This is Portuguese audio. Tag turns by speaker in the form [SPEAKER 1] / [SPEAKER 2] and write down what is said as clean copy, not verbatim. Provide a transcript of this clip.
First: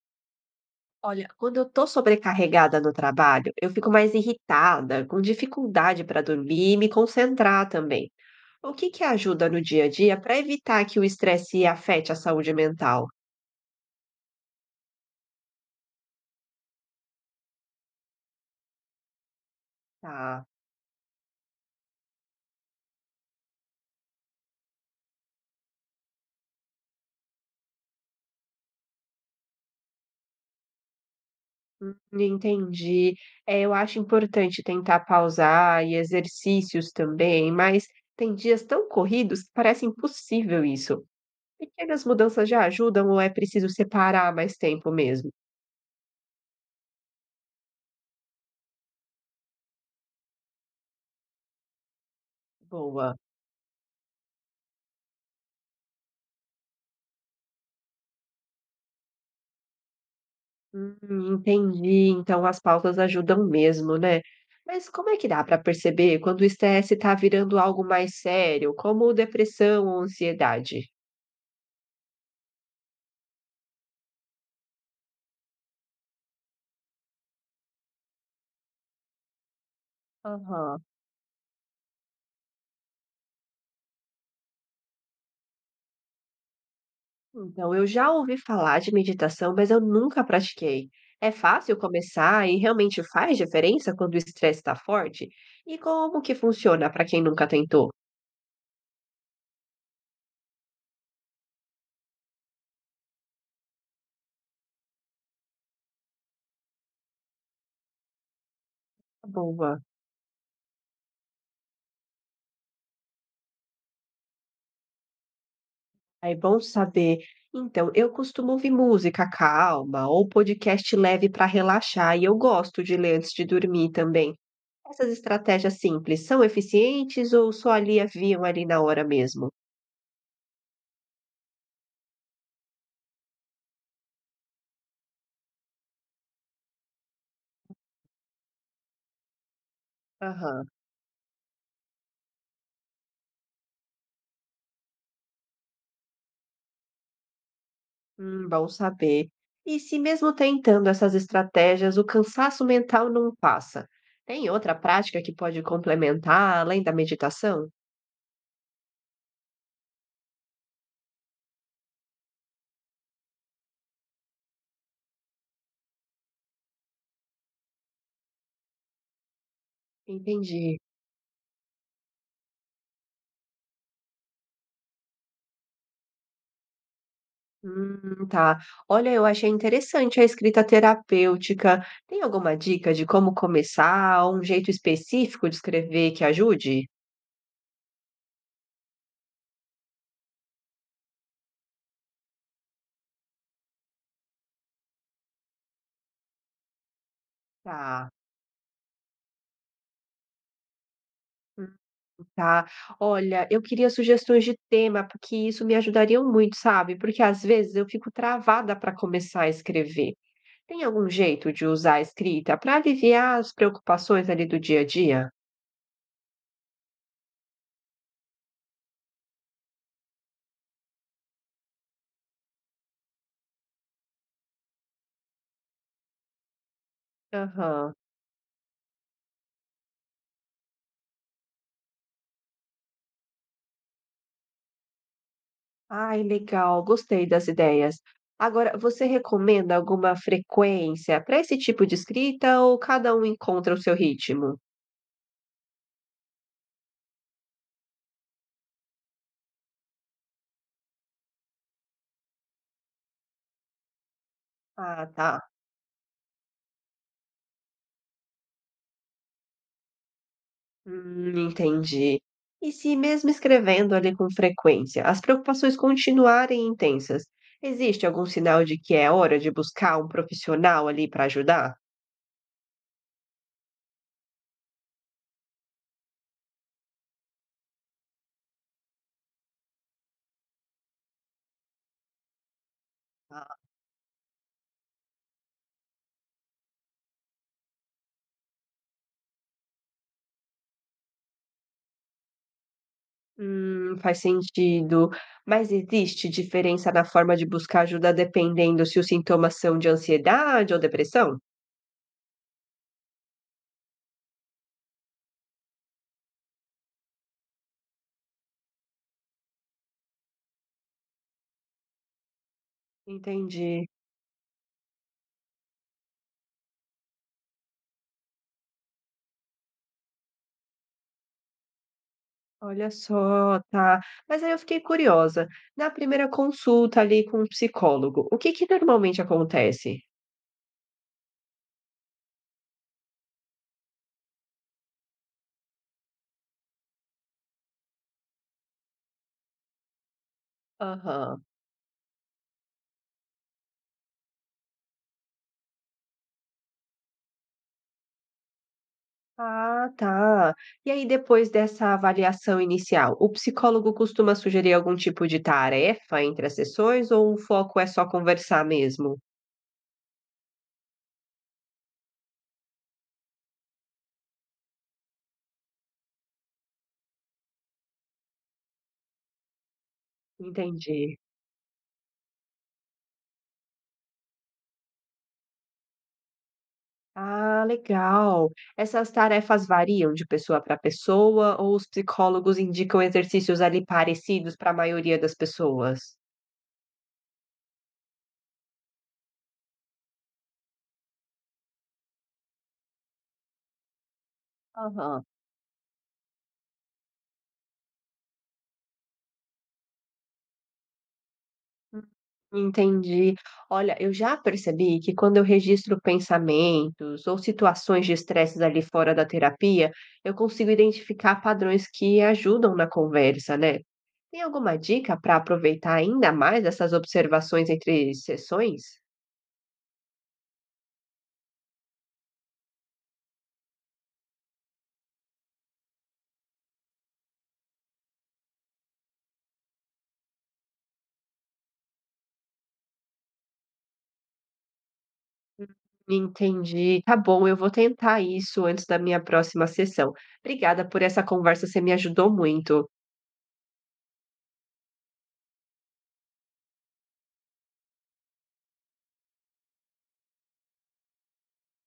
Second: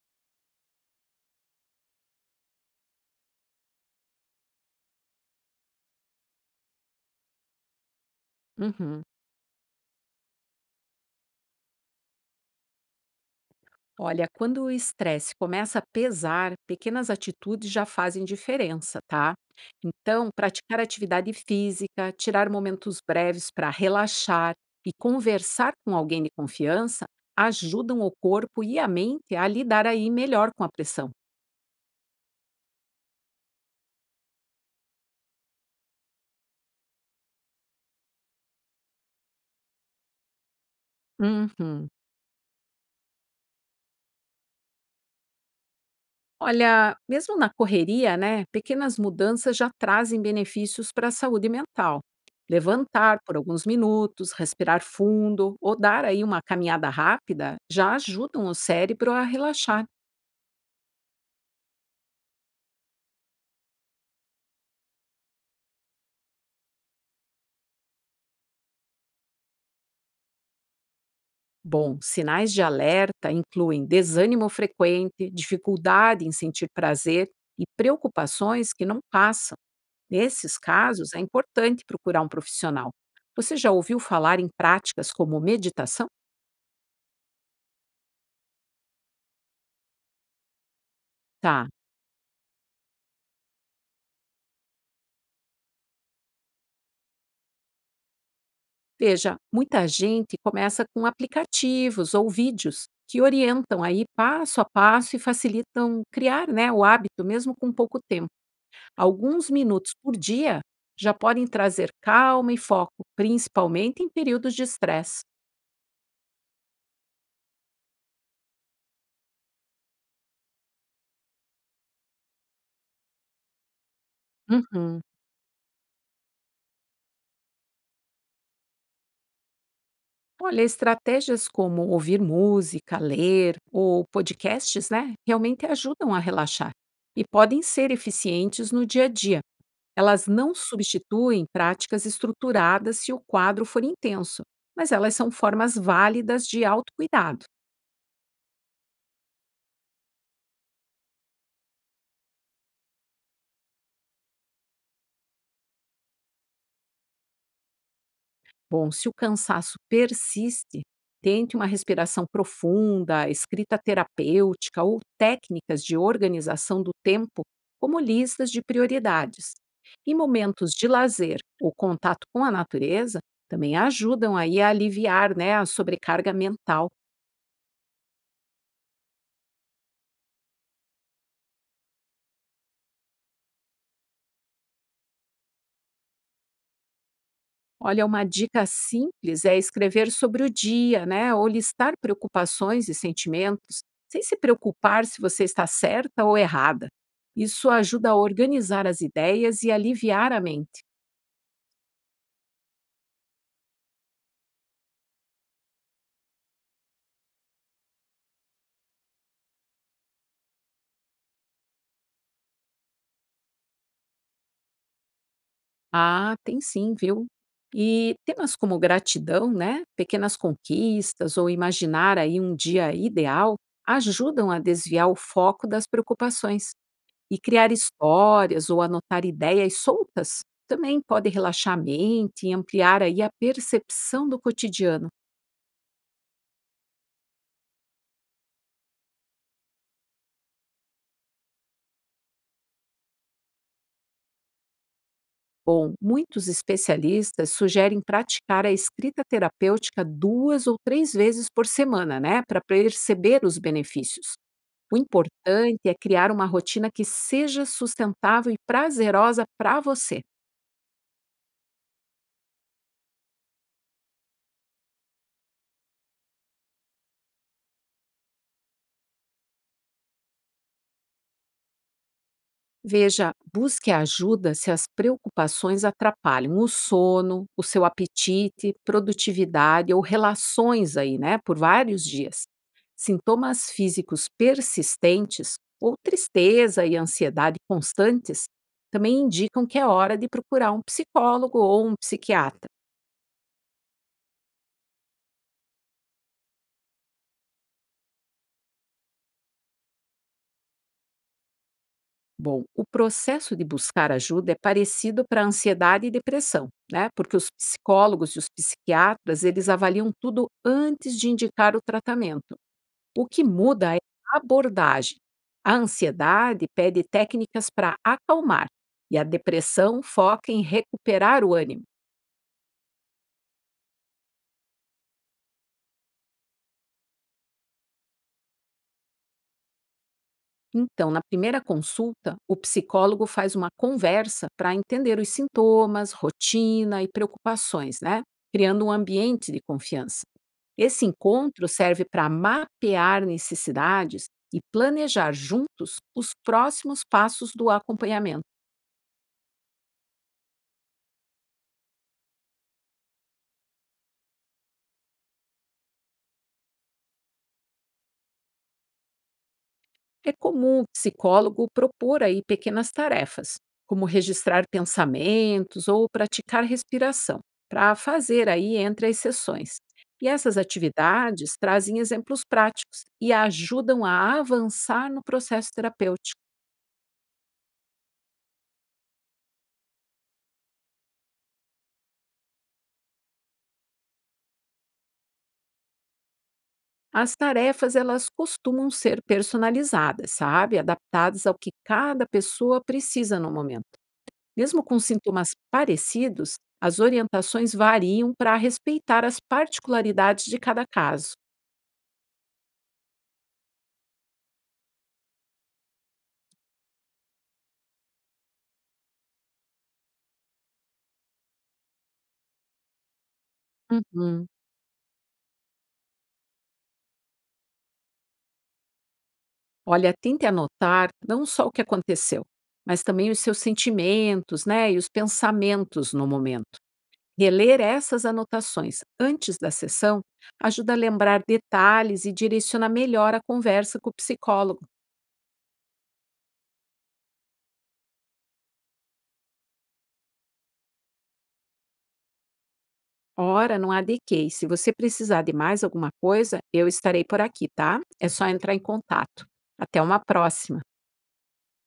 [SPEAKER 1] Olha, quando eu tô sobrecarregada no trabalho, eu fico mais irritada, com dificuldade para dormir e me concentrar também. O que
[SPEAKER 2] Uhum.
[SPEAKER 1] que ajuda no dia a dia para evitar que o estresse afete a saúde mental?
[SPEAKER 2] Olha, quando o estresse começa a pesar, pequenas atitudes já fazem diferença, tá? Então,
[SPEAKER 1] Tá,
[SPEAKER 2] praticar atividade física, tirar momentos breves para relaxar e conversar com alguém de confiança ajudam o corpo e a mente a lidar aí melhor com a pressão.
[SPEAKER 1] entendi. É, eu acho importante tentar pausar e exercícios também, mas tem dias tão corridos que parece impossível isso.
[SPEAKER 2] Uhum.
[SPEAKER 1] Pequenas mudanças já ajudam ou é preciso separar mais tempo mesmo?
[SPEAKER 2] Olha, mesmo na correria, né, pequenas mudanças já trazem benefícios para a saúde mental.
[SPEAKER 1] Boa.
[SPEAKER 2] Levantar por alguns minutos, respirar fundo ou dar aí uma caminhada rápida já ajudam o cérebro a relaxar.
[SPEAKER 1] Hum, entendi. Então as pausas ajudam mesmo, né? Mas como é que dá para perceber quando o estresse está virando algo mais sério, como depressão ou ansiedade?
[SPEAKER 2] Bom, sinais de alerta incluem desânimo frequente, dificuldade em sentir prazer e preocupações que não passam. Nesses
[SPEAKER 1] Aham.
[SPEAKER 2] casos, é importante procurar um profissional. Você já ouviu falar em práticas como meditação?
[SPEAKER 1] Então, eu já ouvi falar de meditação, mas eu nunca pratiquei. É
[SPEAKER 2] Tá.
[SPEAKER 1] fácil começar e realmente faz diferença quando o estresse está forte? E como que funciona para quem nunca tentou?
[SPEAKER 2] Veja, muita gente começa com aplicativos ou vídeos que orientam aí passo a passo e facilitam criar, né, o hábito, mesmo com pouco tempo. Alguns
[SPEAKER 1] Boa.
[SPEAKER 2] minutos por dia já podem trazer calma e foco, principalmente em períodos de estresse.
[SPEAKER 1] Ah, é bom saber. Então, eu costumo ouvir música calma ou podcast leve para relaxar, e eu gosto de ler antes de dormir também.
[SPEAKER 2] Uhum.
[SPEAKER 1] Essas estratégias simples são eficientes ou só aliviam ali na hora mesmo?
[SPEAKER 2] Olha, estratégias como ouvir música, ler ou podcasts, né, realmente ajudam a relaxar e podem ser eficientes no dia a dia. Elas não
[SPEAKER 1] Aham.
[SPEAKER 2] substituem práticas estruturadas se o quadro for intenso, mas elas são formas válidas de autocuidado.
[SPEAKER 1] Bom saber. E se mesmo tentando essas estratégias, o cansaço mental não passa? Tem outra prática que pode complementar além da meditação?
[SPEAKER 2] Bom, se o cansaço persiste, tente uma respiração profunda, escrita terapêutica ou técnicas de organização do tempo, como listas de prioridades. E momentos
[SPEAKER 1] Entendi.
[SPEAKER 2] de lazer ou contato com a natureza também ajudam aí a aliviar, né, a sobrecarga mental.
[SPEAKER 1] Tá. Olha, eu achei interessante a escrita terapêutica. Tem alguma dica de como começar, um jeito específico de escrever que ajude?
[SPEAKER 2] Olha, uma dica simples é escrever sobre o dia, né? Ou listar preocupações e sentimentos, sem se preocupar se você está certa ou errada. Isso ajuda
[SPEAKER 1] Tá.
[SPEAKER 2] a organizar as ideias e aliviar a mente.
[SPEAKER 1] Hum, tá. Olha, eu queria sugestões de tema, porque isso me ajudaria muito, sabe? Porque às vezes eu fico travada para começar a escrever. Tem algum jeito de usar a escrita para aliviar as preocupações ali do dia a dia?
[SPEAKER 2] Ah, tem sim, viu? E temas como gratidão, né? Pequenas conquistas ou imaginar aí um dia ideal ajudam a desviar o foco das preocupações. E criar
[SPEAKER 1] Aham.
[SPEAKER 2] histórias ou anotar ideias soltas também pode relaxar a mente e ampliar aí a percepção do cotidiano.
[SPEAKER 1] Ai, legal, gostei das ideias. Agora, você recomenda alguma frequência para esse tipo de escrita ou cada um encontra o seu ritmo?
[SPEAKER 2] Bom, muitos especialistas sugerem praticar a escrita terapêutica duas ou três vezes por semana, né, para perceber os benefícios. O
[SPEAKER 1] Ah, tá.
[SPEAKER 2] importante é criar uma rotina que seja sustentável e prazerosa para você.
[SPEAKER 1] Entendi. E se mesmo escrevendo ali com frequência, as preocupações continuarem intensas, existe algum sinal de que é hora de buscar um profissional ali para ajudar?
[SPEAKER 2] Veja, busque ajuda se as preocupações atrapalham o sono, o seu apetite, produtividade ou relações aí, né, por vários dias.
[SPEAKER 1] Ah,
[SPEAKER 2] Sintomas físicos persistentes ou tristeza e ansiedade constantes também indicam que é hora de procurar um psicólogo ou um psiquiatra.
[SPEAKER 1] hum, faz sentido. Mas existe diferença na forma de buscar ajuda dependendo se os sintomas são de ansiedade ou depressão?
[SPEAKER 2] Bom, o processo de buscar ajuda é parecido para ansiedade e depressão, né? Porque os psicólogos e os psiquiatras, eles avaliam tudo antes de indicar o tratamento. O que
[SPEAKER 1] Entendi.
[SPEAKER 2] muda é a abordagem. A ansiedade pede técnicas para acalmar e a depressão foca em recuperar o ânimo.
[SPEAKER 1] Olha só, tá. Mas aí eu fiquei curiosa. Na primeira consulta ali com o psicólogo, o que que normalmente acontece?
[SPEAKER 2] Então, na primeira consulta, o psicólogo faz uma conversa para entender os sintomas, rotina e preocupações, né? Criando um ambiente de confiança. Esse
[SPEAKER 1] Aham.
[SPEAKER 2] encontro serve para mapear necessidades e planejar juntos os próximos passos do acompanhamento.
[SPEAKER 1] Ah, tá. E aí depois dessa avaliação inicial, o psicólogo costuma sugerir algum tipo de tarefa entre as sessões ou o foco é só conversar mesmo?
[SPEAKER 2] É comum o psicólogo propor aí pequenas tarefas, como registrar pensamentos ou praticar respiração, para fazer aí entre as sessões. E essas
[SPEAKER 1] Entendi.
[SPEAKER 2] atividades trazem exemplos práticos e ajudam a avançar no processo terapêutico.
[SPEAKER 1] Ah, legal. Essas tarefas variam de pessoa para pessoa ou os psicólogos indicam exercícios ali parecidos para a maioria das pessoas?
[SPEAKER 2] As tarefas, elas costumam ser personalizadas, sabe? Adaptadas ao que cada pessoa precisa no momento. Mesmo com
[SPEAKER 1] Aham.
[SPEAKER 2] sintomas parecidos, as orientações variam para respeitar as particularidades de cada caso.
[SPEAKER 1] Hum, entendi. Olha, eu já percebi que quando eu registro pensamentos ou situações de estresses ali fora da terapia, eu consigo identificar padrões que ajudam na conversa, né? Tem
[SPEAKER 2] Uhum.
[SPEAKER 1] alguma dica para aproveitar ainda mais essas observações entre sessões?
[SPEAKER 2] Olha, tente anotar não só o que aconteceu, mas também os seus sentimentos, né? E os pensamentos no momento. Reler essas anotações antes da sessão ajuda a lembrar detalhes e direciona melhor a conversa com o psicólogo.
[SPEAKER 1] Entendi. Tá bom, eu vou tentar isso antes da minha próxima sessão. Obrigada por essa conversa, você me ajudou muito.
[SPEAKER 2] Ora, não há de quê. E se você precisar de mais alguma coisa, eu estarei por aqui, tá? É só entrar em contato. Até uma próxima.